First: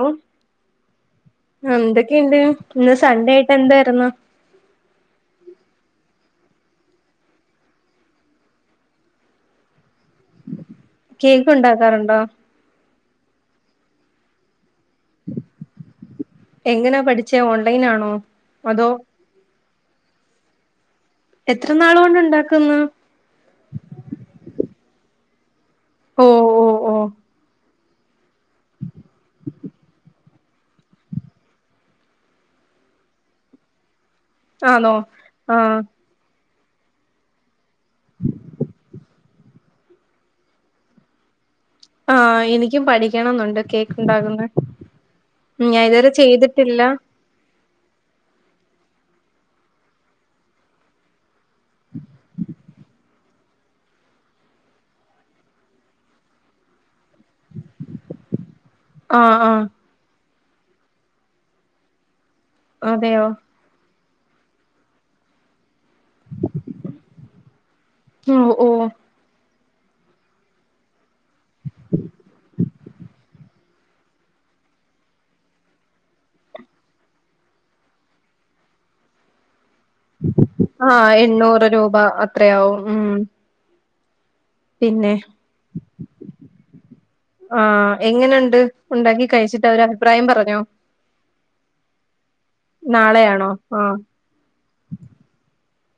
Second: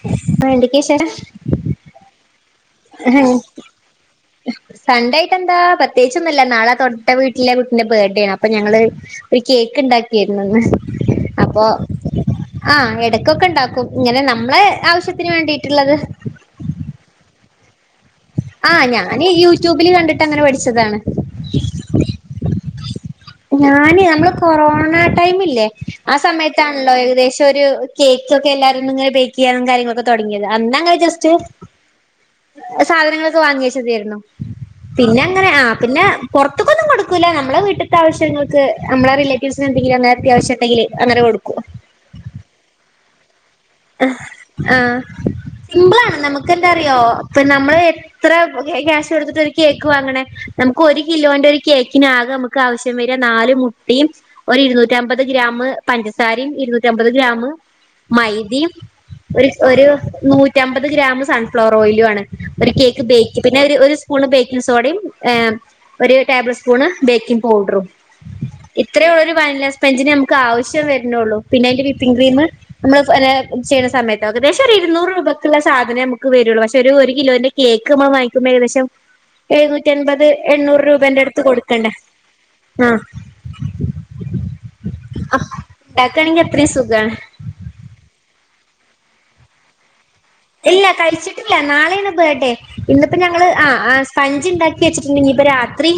ഓ എന്തൊക്കെയാ വിശേഷം എന്തൊക്കെയുണ്ട് ഇന്ന് സൺഡേ ആയിട്ട് എന്തായിരുന്നു സൺഡേ ആയിട്ട് എന്താ പ്രത്യേകിച്ചൊന്നുവില്ല നാളെ തൊട്ട് വീട്ടിലെ കുട്ടിന്റെ ബേർത്ത്ഡേ ആണ് അപ്പൊ ഞങ്ങള് ഒരു കേക്ക് ഇണ്ടാക്കിയിരുന്നു കേക്ക് അപ്പൊ ഉണ്ടാക്കാറുണ്ടോ ആഹ് എടക്കൊക്കെ ഇണ്ടാക്കും ഇങ്ങനെ നമ്മളെ ആവശ്യത്തിന് വേണ്ടിയിട്ടുള്ളത്. എങ്ങനാ പഠിച്ചേ ഓൺലൈൻ ആണോ ആ അതോ ഞാന് യൂട്യൂബിൽ കണ്ടിട്ട് അങ്ങനെ പഠിച്ചതാണ് എത്ര നാള് കൊണ്ട് ഉണ്ടാക്കുന്നു ഞാന് നമ്മള് കൊറോണ ടൈമില്ലേ ആ ഓ ഓ സമയത്താണല്ലോ ഓ ഏകദേശം ഒരു കേക്ക് ഒക്കെ എല്ലാരും ഇങ്ങനെ ബേക്ക് ചെയ്യാനും കാര്യങ്ങളൊക്കെ തുടങ്ങിയത് അന്നങ്ങനെ ജസ്റ്റ് സാധനങ്ങളൊക്കെ വാങ്ങി വച്ചു മതിയാരുന്നു ആണോ പിന്നെ അങ്ങനെ ആ പിന്നെ പുറത്തൊക്കൊന്നും കൊടുക്കൂല്ല നമ്മുടെ വീട്ടത്തെ ആവശ്യങ്ങൾക്ക് നമ്മള റിലേറ്റീവ്സിന് എന്തെങ്കിലും അങ്ങനെ അത്യാവശ്യം ഉണ്ടെങ്കില് അങ്ങനെ കൊടുക്കും ആ എനിക്കും പഠിക്കണംന്നുണ്ട് കേ ആ ഇതുവരെ സിമ്പിളാണ് നമുക്ക് എന്താ ചെയ്തിട്ടില്ല അറിയോ ഇപ്പൊ നമ്മള് എത്ര ക്യാഷ് കൊടുത്തിട്ട ഒരു കേക്ക് വാങ്ങണേ നമുക്ക് ഒരു കിലോന്റെ ഒരു കേക്കിന് ആക നമുക്ക് ആവശ്യം വരു നാല് മുട്ടയും ഒരു ഇരുന്നൂറ്റി അമ്പത് ഗ്രാംമ് പഞ്ചസാരയും ഇരുന്നൂറ്റി അമ്പത് ഗ്രാംമ് മൈതയും ആ ഒരു ആ ഒരു നൂറ്റമ്പത് ഗ്രാംമ് സൺഫ്ലവർ ഓയിലും ആണ് ഒരു കേക്ക് അതെയോ ബേക്ക് പിന്നെ ഒരു സ്പൂൺ ബേക്കിംഗ് സോഡയും ഏഹ് ഒരു ടേബിൾ സ്പൂണ് ബേക്കിംഗ് പൗഡറും ഓ ഓ ഇത്രേ ഉള്ളരു വാനിലാ സ്പെഞ്ചിന് നമുക്ക് ആവശ്യം വരുന്നുള്ളൂ പിന്നെ അതിന്റെ വിപ്പിംഗ് ക്രീം നമ്മള് ചെയ്യണസമയത്ത് ഏകദേശം ഒരു ഇരുന്നൂറ് രൂപയ്ക്കുള്ള സധനവേ നമുക്ക് വരുള്ളൂ പക്ഷെ ഒരു കിലോന്റെ കേക്ക് നമ്മള് വാങ്ങിക്കുമ്പ ഏകദേശം എഴുന്നൂറ്റി അൻപത് എണ്ണൂറ് ആ രൂപേന്റെ അടുത്ത് എണ്ണൂറ് കൊടുക്കണ്ടേ രൂപ അത്രയാവും ഉം പിന്നെ ആ ആ ഇണ്ടാക്ക ആണെങ്കി അത്രയും സുഖാണ് ആ എങ്ങന്ണ്ട് ഉണ്ടാക്കി കഴിച്ചിട്ട് അവര് അഭിപ്രായം പറഞ്ഞ ഇല്ല കഴിച്ചിട്ടില്ല നാളെയാണ് ബർത്ത്ഡേ ഇന്നിപ്പോ ഞങ്ങള് നാളെയാണോ ആഹ് ആ ആഹ് പഞ്ച് ഉണ്ടാക്കി വെച്ചിട്ടുണ്ട് ഇനിഇപ്പ രാത്രി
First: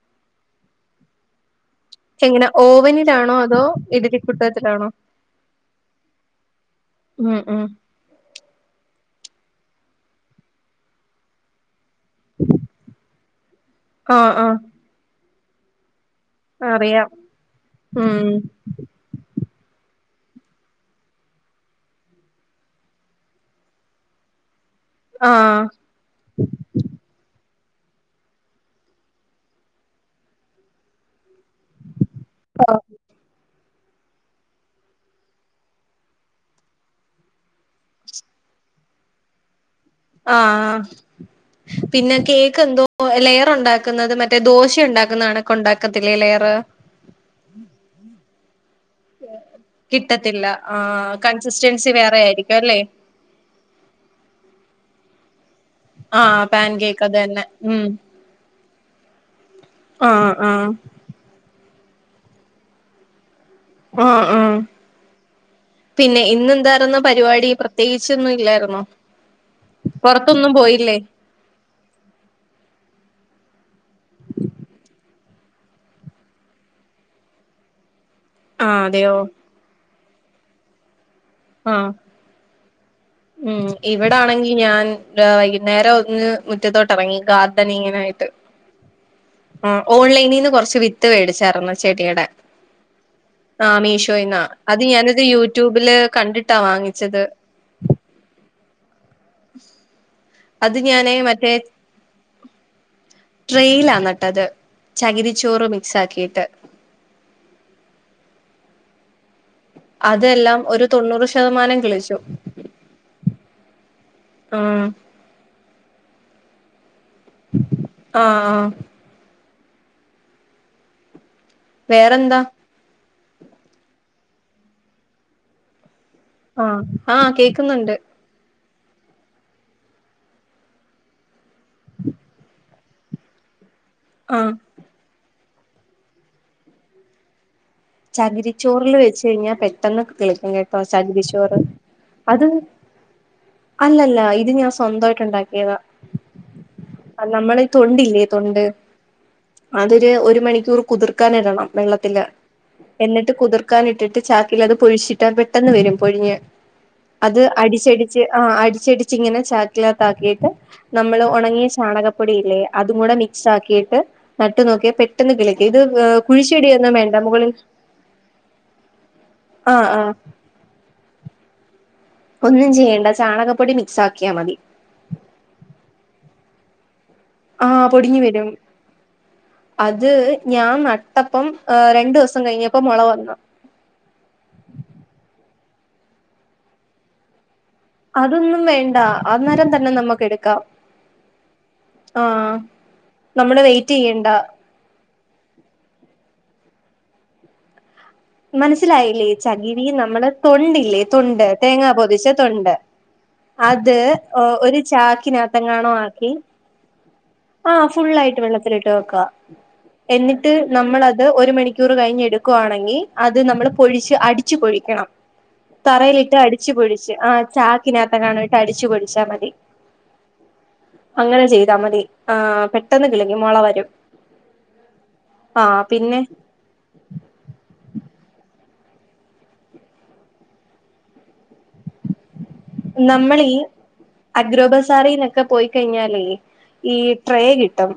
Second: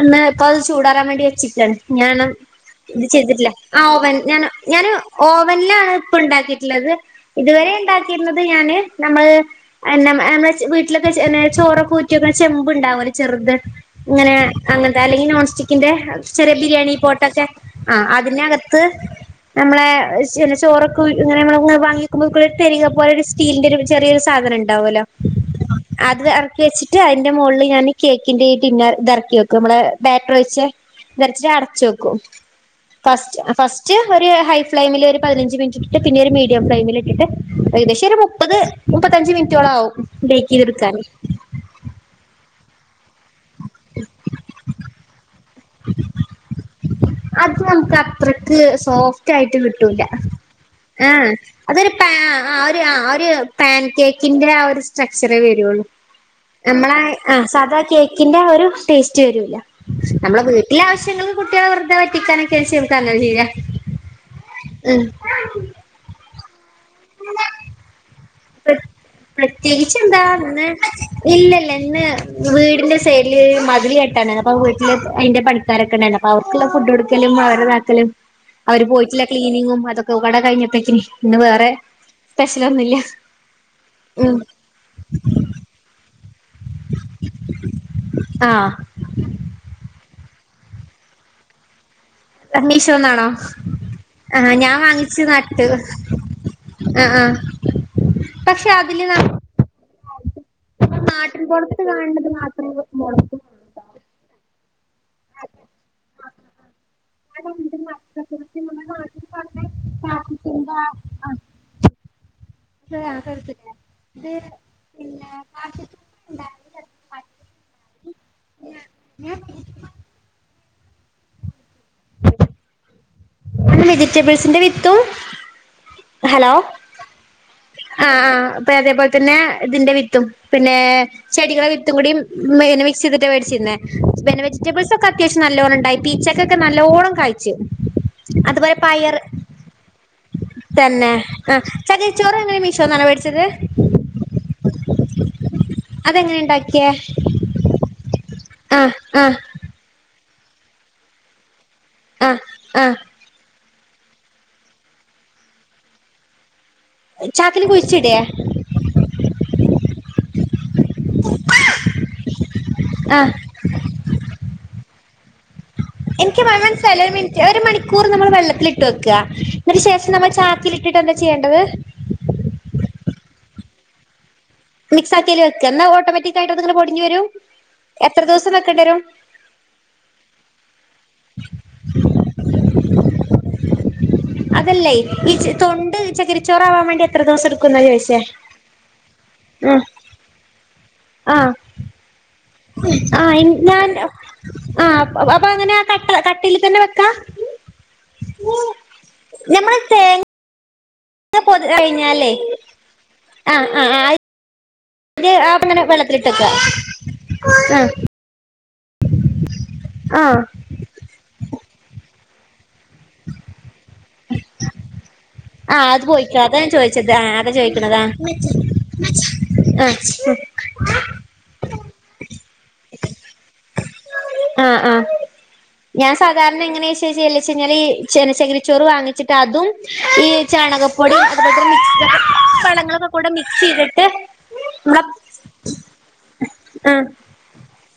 അന്ന് ഇപ്പ അത് ചൂടാറാൻ വേണ്ടി വെച്ചിട്ടാണ് ഞാന് എങ്ങനെ ഇത് ഓവനിലാണോ ചെയ്തിട്ടില്ല അതോ ആ ഓവൻ ഞാൻ ഇഡലിക്കുട്ടത്തിലാണോ ഞാന് ഓവനിലാണ് ഇപ്പ ഉണ്ടാക്കിട്ടുള്ളത് ഉം ഉം ഇതുവരെ ഉണ്ടാക്കിയിരുന്നത് ഞാന് നമ്മള് എന്ന നമ്മടെ വീട്ടിലൊക്കെ ചോറൊക്കെ ഊറ്റി വെക്കുന്നെ ചെമ്പുണ്ടാവുംലോ ചെറുത് ആഹ് ഇങ്ങനെ ആഹ് അങ്ങനത്തെ അല്ലെങ്കി നോൺസ്റ്റിക് ന്റെ ചെറിയ ബിരിയാണി അറിയാം പോട്ടൊക്കെ ആ ഉം അതിനകത്ത് നമ്മളെ ചോ ചോറൊക്കെങ്ങന വാങ്ങി വെക്കുമ്പോ തിരിക പോലോരു സ്റ്റീലിന്റെ ഒരു ചെറിയ ഒരു സാധനം ഉണ്ടാവുല്ലോ ആഹ് അത് ഇറക്കി വെച്ചിട്ട് അതിന്റെ മുകളിൽ ഞാൻ കേക്കിന്റെ ഈ ടിന്നർ ഇത് ഇറക്കി വെക്കും നമ്മളെ ബാറ്ററ് ഒഴിച്ച വെച്ചിട്ട് അടച്ച് വെക്കും ഫസ്റ്റ് ഫസ്റ്റ് ട്ട് ഒരു ഹൈ ഫ്ലെയിമിൽ ഒരു പതിനഞ്ച് മിനിറ്റ് ഇട്ടിട്ട് പിന്നെ ഒരു മീഡിയം ഫ്ലെയിമിലിട്ടിട്ട് ഏകദേശം ഒരു മു മുപ്പത് മുപ്പത്തഞ്ച് മിനിറ്റോളം ആവും ആ ബേക്ക് ചെയ്തെടുക്കാന് പിന്നെ കേക്ക് എന്തോ ഓ ലെയർ ഉണ്ടാക്കുന്നത് മറ്റേ ദോശ ഉണ്ടാക്കുന്ന കണക്ക് ഉണ്ടാക്കത്തില്ലേ ലെയറ് അത് നമുക്ക് അത്രക്ക് സോഫ്റ്റ് ആയിട്ട് കിട്ടൂല കിട്ടത്തില്ല ആ ആഹ് കൺസിസ്റ്റൻസി അതൊരു പ വേറെ ആ ആയിരിക്കും അല്ലേ ഒരു ഒരു പാൻ കേക്കിന്റെ ആ ഒരു സ്ട്രക്ച്ചറെ വരുള്ളൂ ആഹ് പാൻ നമ്മള കേക്ക് അത് ആ തന്നെ ഉം സാധകേ ക്കിന്റെ ഒരു ടേസ്റ്റ് വരുല്ല ആഹ് നമ്മള ആഹ് വീട്ടിലെ ആവശ്യങ്ങള് കുട്ടികള ളെ പറ്റിക്കാൻ ഒക്കെ ഒരു ചെറുതാ ഞാൻ ചെയ്യാ ആഹ് ആഹ് പിന്നെ ഇന്ന് എന്താരുന്നു പരിപാടി പ്രത്യേകിച്ചൊ ല്ലാരുന്നോ പുറത്തൊന്നും പോയില്ലേ ഇല്ല ഇല്ല ഇന്ന് വീടിന്റെ സൈഡില് മതില് കേട്ടാണ് അപ്പൊ വീട്ടില് അയിന്റെ പണി [unintelligible] രൊക്ക അപ്പോ അവർക്കുള്ള ഫുഡ് എടുക്കലും അവരെതാക്കലും ആഹ് അവര് അതെയോ പോയിട്ടില്ല ക്ലീനിങ്ങും, അതൊക്കെ പാടെ കഴിഞ്ഞത്തേക്കിന് ഇന്ന് വേറെ ആഹ് സ്പെഷ്യലൊന്നുല്ല ഉം. ഇവിടെ ഉം ആണെങ്കിൽ ഞാൻ വൈകുന്നേരം ഒന്ന് മുറ്റത്തോട്ട് ഇറങ്ങി ഗാർഡനിങ്ങിനായിട്ട് ആഹ് മ്. ഓൺലൈനിന്ന് കുറച്ച് വിത്ത് മേടിച്ചാരന്ന് ചെടിടെ മീഷോന്നാണോ ആഹ മീഷോയിന്നാ ആഹ് ഞാൻ അത് വാങ്ങിച്ച് ഞാനത് നട്ട് യൂട്യൂബില് കണ്ടിട്ടാ ആഹ് വാങ്ങിച്ചത്. ആഹ് പക്ഷെ അതില ന. അത് ഞാനേ മറ്റേ കാണത് മാത്രമ മുളക്ക ട്രെയിലന്ട്ടത് ചകിരിച്ചോറ് മിക്സ് ആക്കിയിട്ട് [inaudible] അതെല്ലാം ഒരു തൊണ്ണൂറ് ശതമാനം കിളിച്ചു. അത ആ [unintelligible] ല്ല അ ആ പിന്നെ കാ ആഹ് ഉം വേറെന്താ പിന്നെ വെജിറ്റബിൾസിന്റെ വിത്തും, ഹലോ ആ ആ കേക്കുന്നുണ്ട് ആഹ ആ പിന്നെ അതേപോലെ തന്നെ ഇതിന്റെ വിത്തും പിന്നെ. ചെടികള വിത്തും കൂടിം പി മിക്സ് ചെയ്തിട്ട് മേടിച്ചിരുന്നേ ആ പിന്നെ വെജിറ്റബിൾസ് ഒക്കെ അത്യാവശ്യം നല്ലോണ്ണം ഉണ്ടായി പിഇച്ചക്കൊക്കെ നല്ലോണം കായ്ച്ചു. അതുപോലെ ചകിരിച്ചോറിൽ പയർ വെച്ച് കഴിഞ്ഞാൽ പെട്ടെന്ന് കിളിക്കും കേട്ടോ തന്നെ ആ ചകിരിച്ചോറ് ചകിരി. ചോറ എങ്ങനെ മിഷോന്നാണോ മേടിച്ചത്? അല്ല അല്ല ഇത് ഞാൻ സ്വ ന്തയിട്ടുണ്ടാക്കിയതാ അതെങ്ങനെ ഉണ്ടാക്കിയേ നമ്മള് തൊണ്ടില്ലേ തൊണ്ട് ആ ആ അതൊരു ഒരു മണിക്കൂർ കുതിർക്കാനിടണം വെള്ളത്തില് ആ ആ എന്നിട്ട് കുതിർ കുതിർക്കാനിട്ടട്ട് ചാക്കിൽ അത് പൊഴിച്ചിട്ട പെട്ടെന്ന് വരും പൊഴിഞ് അത് ചാക്കില് കുഴിച്ചിടേ അടിച്ചടിച്ച് ആ അടിച്ചടിച്ച് ഇങ്ങനെ ചക്കിലതാകിട്ട് നമ്മള് ഉണങ്ങിയ ചാണകപ്പൊടിയില്ലേ അതും കൂടെ ആ മിക്സ് ആക്കിയിട്ട് നട്ടു നോക്കിയ പെട്ടെന്ന് കിള ഇത് എനിക്ക് കുഴിച്ചുടന്നും വേ. മനസ്സിലായില്ല ഒരു മിനിറ്റ് ഒരു മണിക്കൂർ നമ്മൾ വെള്ളത്തിലിട്ട് വെക്ക. ആ ന്നിട്ട് ആ ശേഷം നമ്മൾ ചാക്കിൽ ഇട്ടിട്ട് എന്താ ചെയ്യേണ്ടത് ഒന്നും ചെയ്യേണ്ട ചാണകപ്പൊടി മിക്സ് ആക്കിയാൽ മതി. മിക്സാക്കിഅയില് വെക്ക എന്നാ ഓട്ടോമാറ്റിക്കായിട്ട് അതു പൊടിഞ്ഞ് വരും? ആഹ് പൊടിഞ് എത്ര വരും ദിവസം വെക്കേണ്ടി വരും അത് ഞാൻ നാ ട്ടപ്പം രണ്ടു ദേവസം കഴിഞ്ഞപ്പോ മുള വന്നു അതല്ലേ ഈ തൊണ്ട് ചകിരിച്ചോറാവാൻ വേണ്ടി എത്ര ദിവസം എടുക്കുന്ന ചോദിച്ചത്? അതൊന്നും വേണ്ട അന്നേരം തന്നെ നമുക്ക് എടുക്കാം. ആ ആഹ്. ആ ഞാൻ ആ അപ്പൊ അങ്ങനെയ കട്ട കട്ടൽ തന്നെ വെക്കാ? മനസ്സിലായില്ലേ ഞമ്മള് ചകിരി നമ്മള് തേങ്ങ തൊണ്ടില്ലേ? തൊണ്ട് പൊ തേങ്ങാ കഴിഞ്ഞാലേ പൊതിച്ച തൊണ്ട് ആ ആ അത് ആ ഓ ഒരു അത് അങ്ങനെ ചാക്കിനകത്തങ്ങാണും ആക്കി വെള്ളത്തിലിട്ടക്ക ആ ഫുള്ളായിട്ട് വെള്ളത്തിലിട്ട് വെക്കുക ആ എന്നിട്ട് നമ്മളത് ഒരു മണിക്കൂർ കഴിഞ്ഞ എടുക്കുവാണെങ്കിൽ അത് നമ്മള് പൊഴിച്ച് അടിച്ചു പൊഴിക്കണം. ആ അത് തറയിലിട്ട് പോയിക്ക അതാ ഞാൻ അടിച്ചുപൊടിച്ച്ച് ചോദിച്ചത് ആ അതാ ചാക്കിനകത്തങ്ങാനും ഇട്ട് അടിച്ചുപൊഴിച്ചാ മതി ആഹ. അങ്ങനെ ചെയ്താ മതി. ആ പെട്ടെന്ന് കിളിക്കും മോള വരും. ആ ആ ആ ഞാൻ പിന്നെ സാധാരണ എങ്ങനച്ചാൽ ഈ ചന കിരി ചോറ് വാങ്ങിച്ചിട്ടഅതും ഈ ചാണക- [unintelligible] മിക്സ് [unintelligible] ളൊക്കെ കൂടെ മിക്സ് ചെയ്തിട്ട് നമ്മള അഗ്രോപസാറന്നൊക്കെ പോയിക്കഴിഞ്ഞാലേ- ഈ ആഹ് ട്രേ കിട്ടും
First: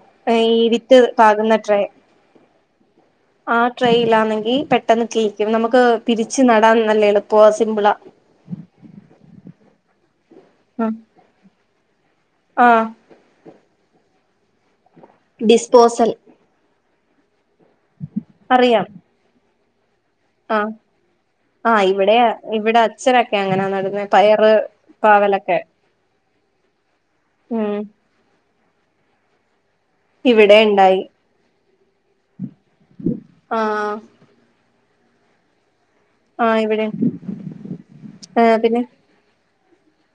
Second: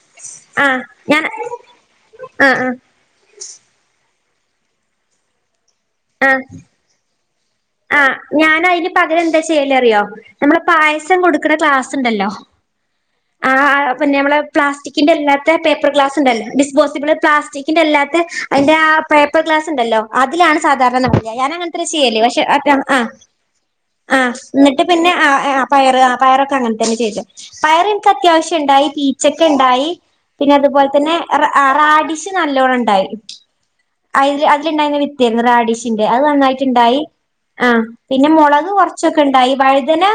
ഈ ആഹ് വിത്ത് ഞാൻ പാകുന്ന ട്രേ- ആഹ് ആഹ് ആഹ് ട്രെയിലാണെങ്കിൽ പെട്ടെന്ന് ക് നമുക്ക് ആഹ് പിരിച്ച് നടാൻ നല്ല എളുപ്പ സിമ്പിൾ- ആഹ് ഞാനതിന് പകരം എന്താ ചെയ്യല് അറിയോ നമ്മ പായസം കൊടുക്കണ ക്ലാസ് ഉണ്ടല്ലോ? ആഹ്- ആഹ് പിന്നെ നമ്മെ പ്ലാസ്റ്റിക്കിന്റെ അല്ലാത്ത പേപ്പർ ഡിസ്പോസൽ ഗ്ലാസ് ഉണ്ടല്ലോ ഡിസ്പോസിബിൾ പ്ലാസ്റ്റിക് ന്റെ അല്ലാത്ത അതിന്റെ അറിയാം ആഹ് പേപ്പർ ഗ്ലാസ് ണ്ടല്ലോ ആ അതിലാണ് സാധാരണ മജ ഞാൻ ആ അങ്ങനത്തെ ഇവിടെ ചെയ്യല് പക്ഷെ ഇവിടെ ആഹ് അച്ഛനൊക്കെ അങ്ങനാ നടന്ന ആഹ് പയറ് എന്നിട്ട് പിന്നെ പാവലൊക്കെ ആ പയറ് ആ പയറൊക്കെ അങ്ങനെ തന്നെ ചെയ്ത് [unintelligible] പയർ എനക്ക് അത്യാവശ്യണ്ടായി പീച്ചക്കെ ണ്ടായി പിന്നെ ഇവിടെ അതുപോലെ ഇണ്ടായി തന്നെ റാഡിശ് നല്ലോണം ണ്ടായി. ആ അതിൽ അതിലുണ്ടായിര വിത്യ റാഡിഷിന്റെ അത് ആ ഇവിടെ നന്നായിട്ടുണ്ടായി. ആഹ് പിന്നെ ആ മുളക് പിന്നെ കുറച്ചൊക്കെ ണ്ടായി വഴുതന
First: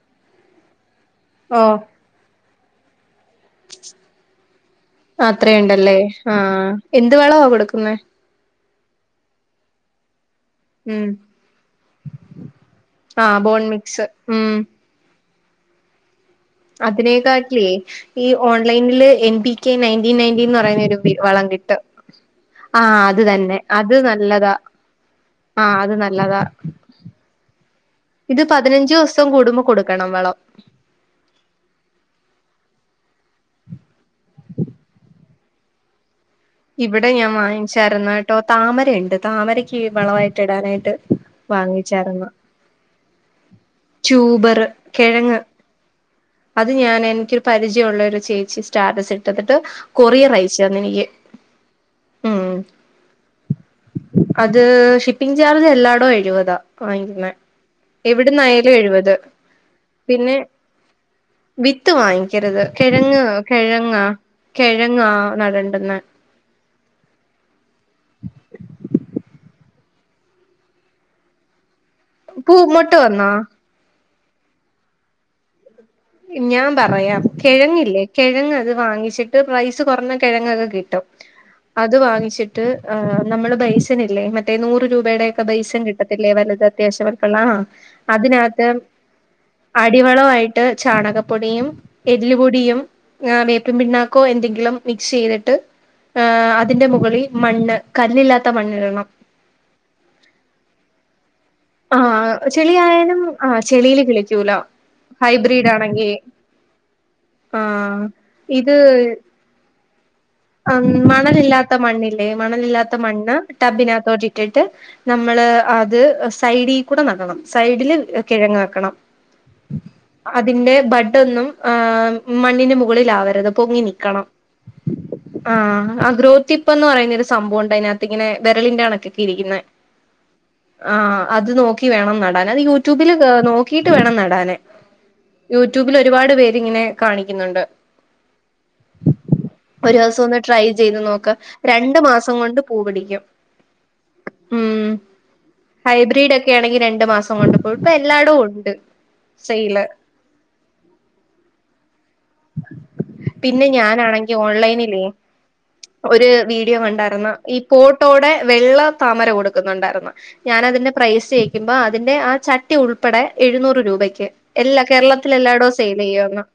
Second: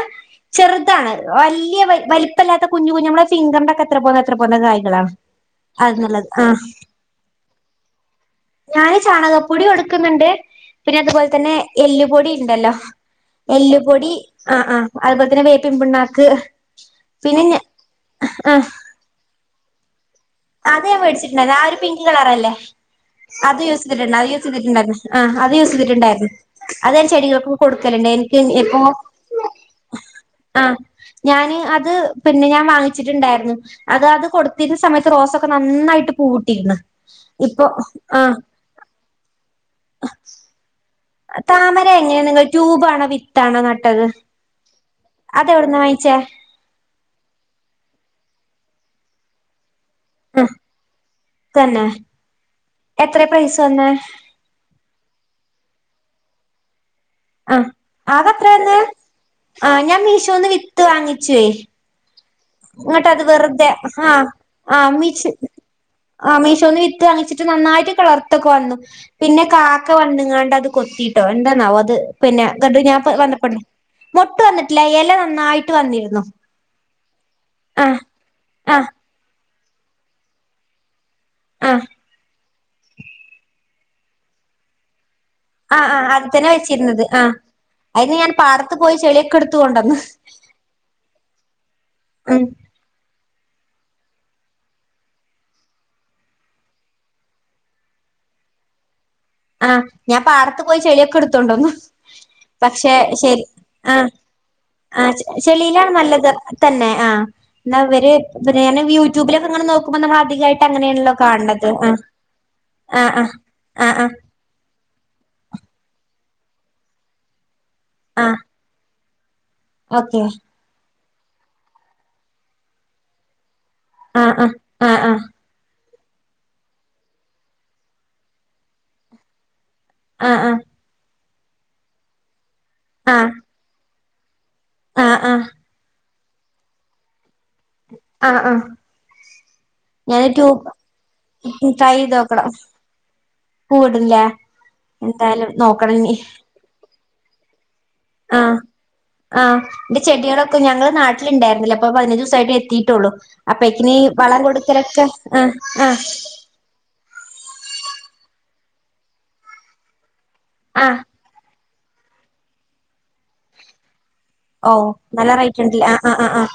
ചെറുതാണ്. ഓ വല്ല്യയ വലിപ്പല്ലാത്ത കുഞ്ഞു കുഞ്ഞു നമ്മള് - ഫിങ്കറിന്റെ ഒക്കെ എത്ര പോന്ന എത്ര പോന്ന കായ്കളാണ് അത് അത്രയുണ്ടല്ലേ നല്ലത് ആ ആഹ്- എന്ത് വളവാ കൊടുക്കുന്നെ ഞാന് ചാണകപ്പൊടി കൊടുക്കുന്നുണ്ട് പിന്നെ ഉം അതുപോലെ തന്നെ. എല്ലുപൊടി ണ്ടല്ലോ ആ ബോൺ മിക്സ് എല്ലുപൊടി ഉം ആഹ് ആഹ് അതുപോലെ തന്നെ വേപ്പിപുണ്ണാക്ക്- അതിനെക്കാട്ടിലേ ഈ ഓൺലൈനില് എൻ ബ കെ നയന്റ്റീൻ നയന്റ്റീ എന്ന് അത് പറയുന്നരു ഞാൻ വളം മേടിച്ചിട്ടുണ്ടായിരുന്നു ആ ഒരു കിട്ടും. പിങ്ക് കളറല്ലേ ആഹ് തന്നെ അത് യൂസ് ചെയ്തിട്ടുണ്ട് അത് യൂസ് നല്ലതാ ചെയ്തിട്ടുണ്ടായിരുന്നു ആഹ് അത് യൂസ് ചെയ്തിട്ടുണ്ടായിരുന്നു. അതെ ചെടികളൊക്കെ കൊടുക്കലുണ്ടേ എനിക്ക് ഇത് പതിനഞ്ച് എപ്പൊ- ദിവസം കൂടുമ്പോ കൊടുക്കണം വളം ആഹ് ഞാന് അത് പിന്നെ ഞാൻ വാങ്ങിച്ചിട്ടുണ്ടായിരുന്നു. അത് അത് കൊടുത്തിരുന്ന സമയത്ത് റോസൊക്കെ നന്നായിട്ട് പൂവിട്ടിരുന്നു ഇവിടെ ഞാൻ ഇപ്പൊ വാങ്ങിച്ചരുന്ന ആഹ് കേട്ടോ താമരുണ്ട് താമരക്ക് വളവമായിട്ട് ഇടാനായിട്ട്. താമര എങ്ങനെയാ വാങ്ങിച്ചായിരുന്നു നിങ്ങൾ ട്യൂബണോ വിത്താണോ നട്ടത്? ടുബർ. അതെവിടന്ന് വാങ്ങിച്ചേ? അത് ഞാൻ എനിക്കൊരു പരിചയമുള്ള ഒരു ചേച്ചി സ്റ്റാറ്റസ് ഇട്ടത്തിട്ട് കൊറിയർ അയച്ചന്ന എനിക്ക്. തന്നെ എത്ര പ്രൈസ തന്ന? അത് ഷിപ്പിംഗ് ചാർജ് എല്ലായിടോ എഴുപതാ വാങ്ങിക്കുന്നത്. ആഹ് ആകത്രെ വരുന്നേ ആ ഞാൻ പിന്നെ മീശോന്ന് വിത്ത് വാങ്ങിച്ചുവേ- വിത്ത് വാങ്ങിക്കരുത് ഇങ്ങട്ട് അത് കിഴങ്ങങ് വെറുതെ കിഴങ്ങാ ആ കിഴങ്ങാ നടണ്ടന്ന് ആഹ് മീശോന്ന് വിത്ത് വാങ്ങിച്ചിട്ട് നന്നായിട്ട് കളർത്തൊക്കെ വന്നു പിന്നെ- ക്കെ വന്നങ്ങാണ്ട് അത് കൊത്തിട്ടോ എന്താന്നാവോ അത് പിന്നെ പൂ ക മൊട്ട് ഞാൻ വന്നോ വന്നപ്പ- മൊട്ട് വന്നിട്ടില്ല ഇല നന്നായിട്ട് വന്നിരുന്നു. ഞാൻ പറയാം ആ കിഴങ്ങില്ലേ കിഴങ്ങ് അത് ആ വാങ്ങിച്ചിട്ട് പ്രൈസ് കുറഞ്ഞ കിഴങ്ങൊക്കെ കിട്ടും. ആ അത് വാങ്ങിച്ചിട്ട് ആഹ് നമ്മള് ബൈസനില്ലേ മറ്റേ നൂറ് രൂപയുടെ- ആ പൈസം ആ അത് കിട്ടത്തില്ലേ തന്നെ വലത് വെച്ചിരുന്നത് ആ അത്യാവശ്യംക്കള്ളാ അതിന് ഞാൻ അതിനകത്ത് പാടത്ത് പോയി ചെളിയൊക്കെ എടുത്ത് കൊണ്ടന്ന് അടിവളയിട്ട് ചാണകപ്പൊടിയും ഉം എല്ലുപൊടി - വേപ്പൻ പിണ്ണാക്കോ എന്തെങ്കിലും മിക്സ് ചെയ്തിട്ട്. ആഹ് ഹ അതിന്റെ മുകളിൽ മണ്ണ് കല്ലില്ലാത്ത മണ്ണിടണം- ആഹ് ഞാ പാടറത്ത് പോയി ചെളിയൊക്കെ എടുത്തോണ്ടന്ന്- ആഹ് ചെളി ആയാലും ആ ചെളിൽ ആഹ് കിളിക്കൂല- ആഹ് ഹൈബ്രിഡ് ചെളിയിലാണ് ആണെങ്കി നല്ലത് തന്നെ ആഹ് എന്ന ആഹ് അവര് പി ഞാ യൂട്യൂബിലൊക്കെ ഇങ്ങനെ നോക്- ക്കുമ്പോ നമ്മള് അധികായി - ആഹ് മണലില്ലാത്ത മണ്ണില്ലേ മണലി ല്ലാത്ത ആഹ് മണ്ണ് ആഹ് ടബിന ആഹ് ആഹ് അത്തോറ്റി- ഇട്ടട്ട് നമ്മള് അത് സൈഡിൽ കൂടെ നടണം സൈഡില് ആഹ് കിഴങ്ങാക്കണം ഓക്കെ അതിന്റെ ബഡൊന്നും- ആഹ് മണ്ണിന് മുകളിലാവരുത് പൊങ്ങിനി ആഹ് ആഹ് ആഹ് ആഹ് ആഹ് ആഹ് ഗ്രോത്തിപ്പ എന്ന് പറയുന്നൊ ഒരു സംഭവം ഉണ്ട് അതിനകത്ത് ഇങ്ങനെ വിരലിന്റെ കണക്കൊക്കെ ഇരിക്കുന്ന ആഹ് ആഹ് ആഹ് അത് നോക്കി വേണം നടാൻ അത് യൂട്യൂബില് ആഹ് ആഹ് നോക്കിട്ട് വേണംനടാനെ ആഹ് ആഹ് യൂട്യൂബിൽ ഒരുപാട് പേര്ങ്ങനെ കാണിക്കുന്നുണ്ട്. ആഹ് ആഹ് ഒരു ഞാൻ ദിവസം ഒന്ന് ട്രൈ ട്യൂബ് ചെയ്ത് നോക്ക രണ്ടു മാസം കൊണ്ട് പൂ പിടിക്കും പൂവിടില്ല എന്തായാലും നോക്കണനി ക്ക ആണെങ്കി രണ്ടു മാസം കൊണ്ട് പോയി ഇപ്പ എല്ലാടും ആഹ് ഉണ്ട് ആഹ് സെയ്ൽ എന്റെ ചെടികളൊക്കെ ഞങ്ങള് നാട്ടില ഉണ്ടായിരില്ല അപ്പ പതിന ട്ട എത്തിട്ടുള്ളൂ അപ്പൊ പിന്നെ ക്കന് ഞാനാണെങ്കി വളം ഓൺലൈനിലേ കൊടുക്കലൊക്കെ ആഹ് ആഹ് ഒരു വീഡിയോ കണ്ടായിരുന്നു ഈ കോട്ടോടെ വെള്ള താമര കൊടുക്കുന്നുണ്ടായിരുന്നു ഞാൻ അതിന്റെ ആഹ് പ്രൈസ് മ്പ അതിന്റെ ആഹ് ചട്ടി ഉൾപ്പെടെ എഴുന്നൂറ് രൂപയ്ക്ക് ഓ എല്ലാ നല്ല കേരളത്തിലൽ റേറ്റ് എല്ലായിടോ ഉണ്ടല്ലേ സെയിൽ ആഹ് ആഹ് ആഹ് ചെയും ആഹ്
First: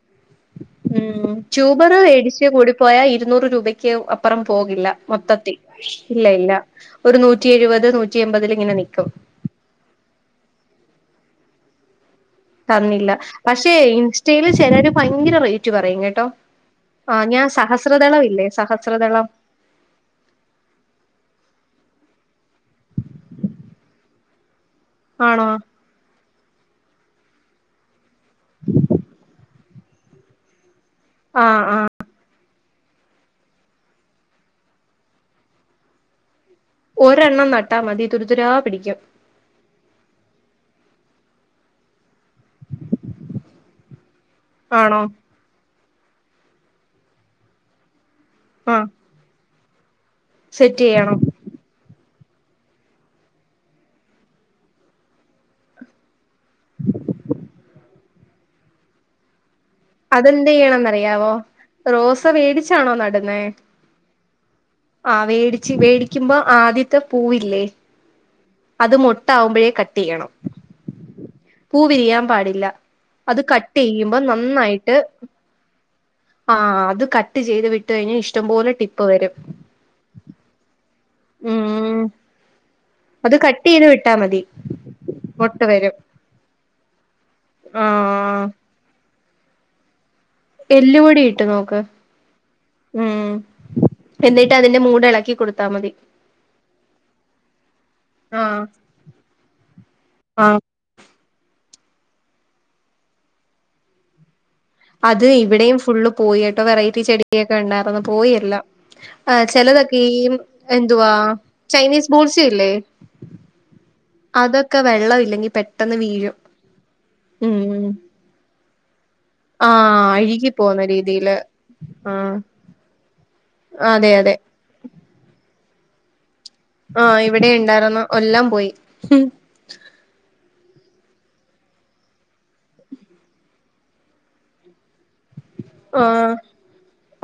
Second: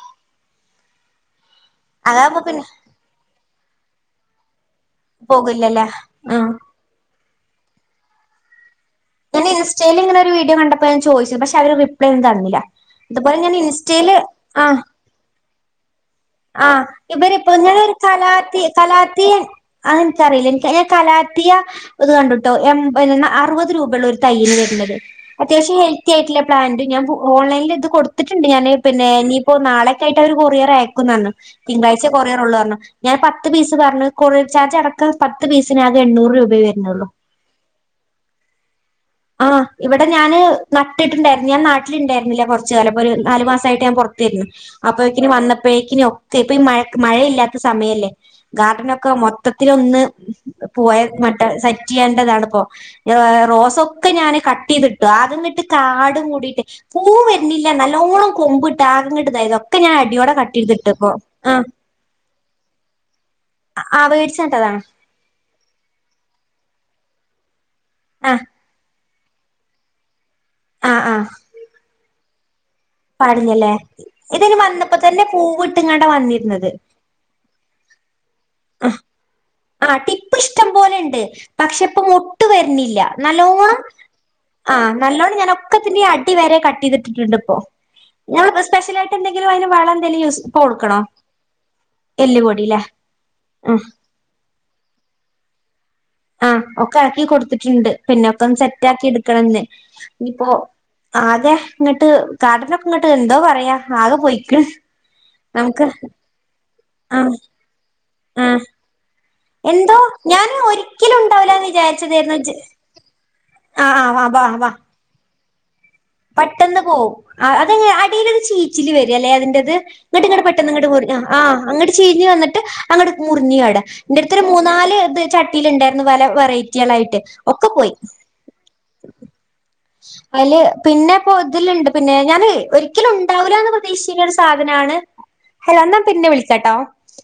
ഉം ട്യൂബർ അതാവുമ്പോ മേടിച്ച് പിന്നെ കൂടിപ്പോയാ ഇരുന്നൂറ് രൂപയ്ക്ക് അപ്പുറം പോകില്ല മൊത്തത്തിൽ പോകില്ലല്ലേ ഇല്ല ആഹ് ഇല്ല ഒരു നൂറ്റി എഴുപത് നൂറ്റി എമ്പതിൽ ഇങ്ങനെ നിൽക്കും ഞൻ ഇൻസ്റ്റയിൽ ഇങ്ങനെ വഡിയോ കണ്ടപ്പോ ഞാൻ ചദിച്ചത് പക്ഷ അവര് ഒരു റിപ്ലൈ ഒന്നുംതന്നില്ല തന്നില്ല പക്ഷേ ഇൻസ്റ്റൽ ആഹ് ചിലര് ഭയങ്കര റേറ്റ് പറയും കേട്ടോ ആഹ് ആ ഞാൻ ഇവര്പ്പൊഞ്ഞരു സഹസ്രദളം ഇല്ലേ കലാത്തി സഹസ്രദളം കലാത്തിയ അതെനിക്കറിയില്ല എനിക്ക് ഞാൻ കലാത്തിയ ഇത് കണ്ടിട്ടോ എ അറുപത് ത് രൂപയള്ള ഒരു തയ്യന് വരുന്നത് ആണോ അത്യാവശ്യം ഹെ ത്തിയായിട്ടുള്ള പ്ലാന്റ് ഞാൻ ഓൺലൈനിൽ ഇത് കൊടുത്തിട്ടുണ്ട് ഞാന് പിന്നെ ഇനിയിപ്പോ നാളക്കായിട്ട് ഒര കൊറിയർ ആയ ക്കുന്ന് പറഞ്ഞ് ആ ആ തിങ്കളഴ് ചകൊറിയറള്ളൂന്ന് പറഞ്ഞ ഞാൻ പത്ത്പീസ് പറഞ്ഞ് കൊറിയ ചാജ് അടക്ക പത്ത് പീസിന് ആകെ എണ്ണൂറ്രൂപ വരും ഒരെണ്ണം നട്ടാൽ മതി തുരിതുരാ പിടിക്കും ആഹ ഇവിടെ ഞാന് നട്ടിട്ടുണ്ടായിരുന്നു ഞാൻ നാട്ടിലുണ്ടായിന്നില്ല കുറച്ച കാലപ്പോ ഒരു നാല് മാസയിട്ട് ഞാൻ പുറത്തരുന്നു ആണോ അപ്പഴേക്കിനി വന്നപ്പോഴേക്കിന ഒക്കെ ഇപ്പ ഈ മഴ മഴയില്ലാത്ത സമയല്ലേ ആ ഗാർഡൻ ഒക്കെ മൊ മൊത്തത്തിലൊന്ന് സെറ്റ് പോയ ചെയ്യണം മട്ട സെറ്റ് ചെയ്യേണ്ടതാണ്പ്പോ റോസ ക്കെ ഞാന് കട്ട് ചെയ്തിട്ടു അദ്യം തോട്ട് കാടും മൂടിയിട്ട് പൂ വരുന്നില്ല നല്ലോണം കൊമ്പിട്ട് ആകങ്ങിട്ട്തായതോ അതെന്ത് ചെയ്യണന്ന്റിയാവോ റോസ് മേടിച്ചാണോ നടുന്നേ ആഹ് മേടിച്ചെട്ടതാണ് ആ പ വേടിച്ച് വേടിക്കുമ്പോ ആദ്യത്തെ പൂവില്ലേ ആഹ് അത് മുട്ട ആകുമ്പോഴേ കട്ട് ചെയ്യണം ആഹ് ആഹ് പൂ വിരിയാൻ പാടില്ല അത് പടില്ലല്ലേ കട്ട് ചെയ്യുമ്പോ ഇതിന് വന്നപ്പോ തന്നെ പൂവിട്ടിങ്ങാണ്ട വന്നി ആഹ് അത് കട്ട് ചെയ്ത് വിട്ട് കഴിഞ്ഞാൽ ഇഷ്ടം പോലെ ടിപ്പ് വരും ആഹ് ടിപ്പ് ഇഷ്ടം പോലെ ഉണ്ട് പക്ഷെ ഉം ഇപ്പം മുട്ട് വരുന്നില്ല അത് കട്ട് നല്ലോണം ചെയ്ത് വിട്ടാ മതി ആഹ് നല്ലോണം ഞാൻ മൊട്ട വരും ഒക്കത്തിന്റെ അടി വരെ കട്ട് ചെയ്തിട്ടിട്ടുണ്ട് ഇപ്പോ ആ ഞനു സ്പെഷ്യല ആയിട്ട് എന്തെങ്കിലും അതിന് വളം എന്തേല യൂ എല്ലുപൊടി ഇട്ട് നോക്ക് ഉം ആ എന്നിട്ടതിന്റെ മൂട് എളക്കിക്കൊടുത്താ മതി ആഹ് ഒക്കെ ഇളക്കി കൊടുത്തിട്ട് ഇണ്ട് ആ പിന്നൊക്കൊന്ന് സെറ്റാക്കി എടുക്കണംന്ന് ഇനിപ്പോ ആ ആകെ ഇങ്ങട്ട് കാർഡനൊക്കിങ്ങട്ടെന്തോ പറയാ ആകെ പോയ്ക്ക്ണ് അത് ഇവിടെയും ഫുള്ള് പോയിയെട്ടോ വെറൈറ്റി ആ ചെടിയൊക്കെണ്ടായിരുന്നു ആ പോയിയെല്ലാം എന്തോ ഞാൻ എന്തുവാ ഒരിക്കലുണ്ടാവുലാ ചൈനീസ് വിചാരിച്ചതേര്ന്നു ബോൾസി ജെ ഇല്ലേ ആഹ് ആഹ് വാ വാ വാ അതൊക്കെ വെള്ളം ഇല്ലെങ്കി പെട്ടെന്ന് വീഴും പട്ടെന്ന് പോവും അതെ ഉം അടീലൊരു ചീച്ചില് വരല്ലെ അതിന്റെത് ആഹ് ഇങ്ങട്ട് ഇങ്ങട് അഴുകി പോവുന്ന പെട്ടെന്നിങ്ങട് മുർ രീതിയില് ആഹ് അങ്ങ്ട്ട് ചീഞ് ആഹ് വന്നിട്ട് അങ്ങ്ട്ട് മുറിഞ്ഞ് ആട അതെ അതെ ഇൻ്റെട്ത്തൊരു മൂ നാല് ഇത് ചട്ടിയിലിണ്ടായിരുന്നു പല വെറൈറ്റി ആഹ് ഇവിടെയുണ്ടായിരുന്നു എല്ലാം പോയി അതില് പിന്നെപ്പോ ഇതിലുണ്ട് പിന്നെ ഞാൻ ഒരിക്കലും ഉണ്ടാവൂല എന്ന് പ്രതീക്ഷിക്കുന്ന ഒരു സാധനാണ് [inaudible] ഹലോ ഇന്നാ പിന്നെ ആഹ് വിളിക്കാട്ടോ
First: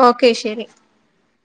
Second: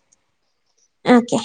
ഓക്കെ ശെരി ഓക്കെ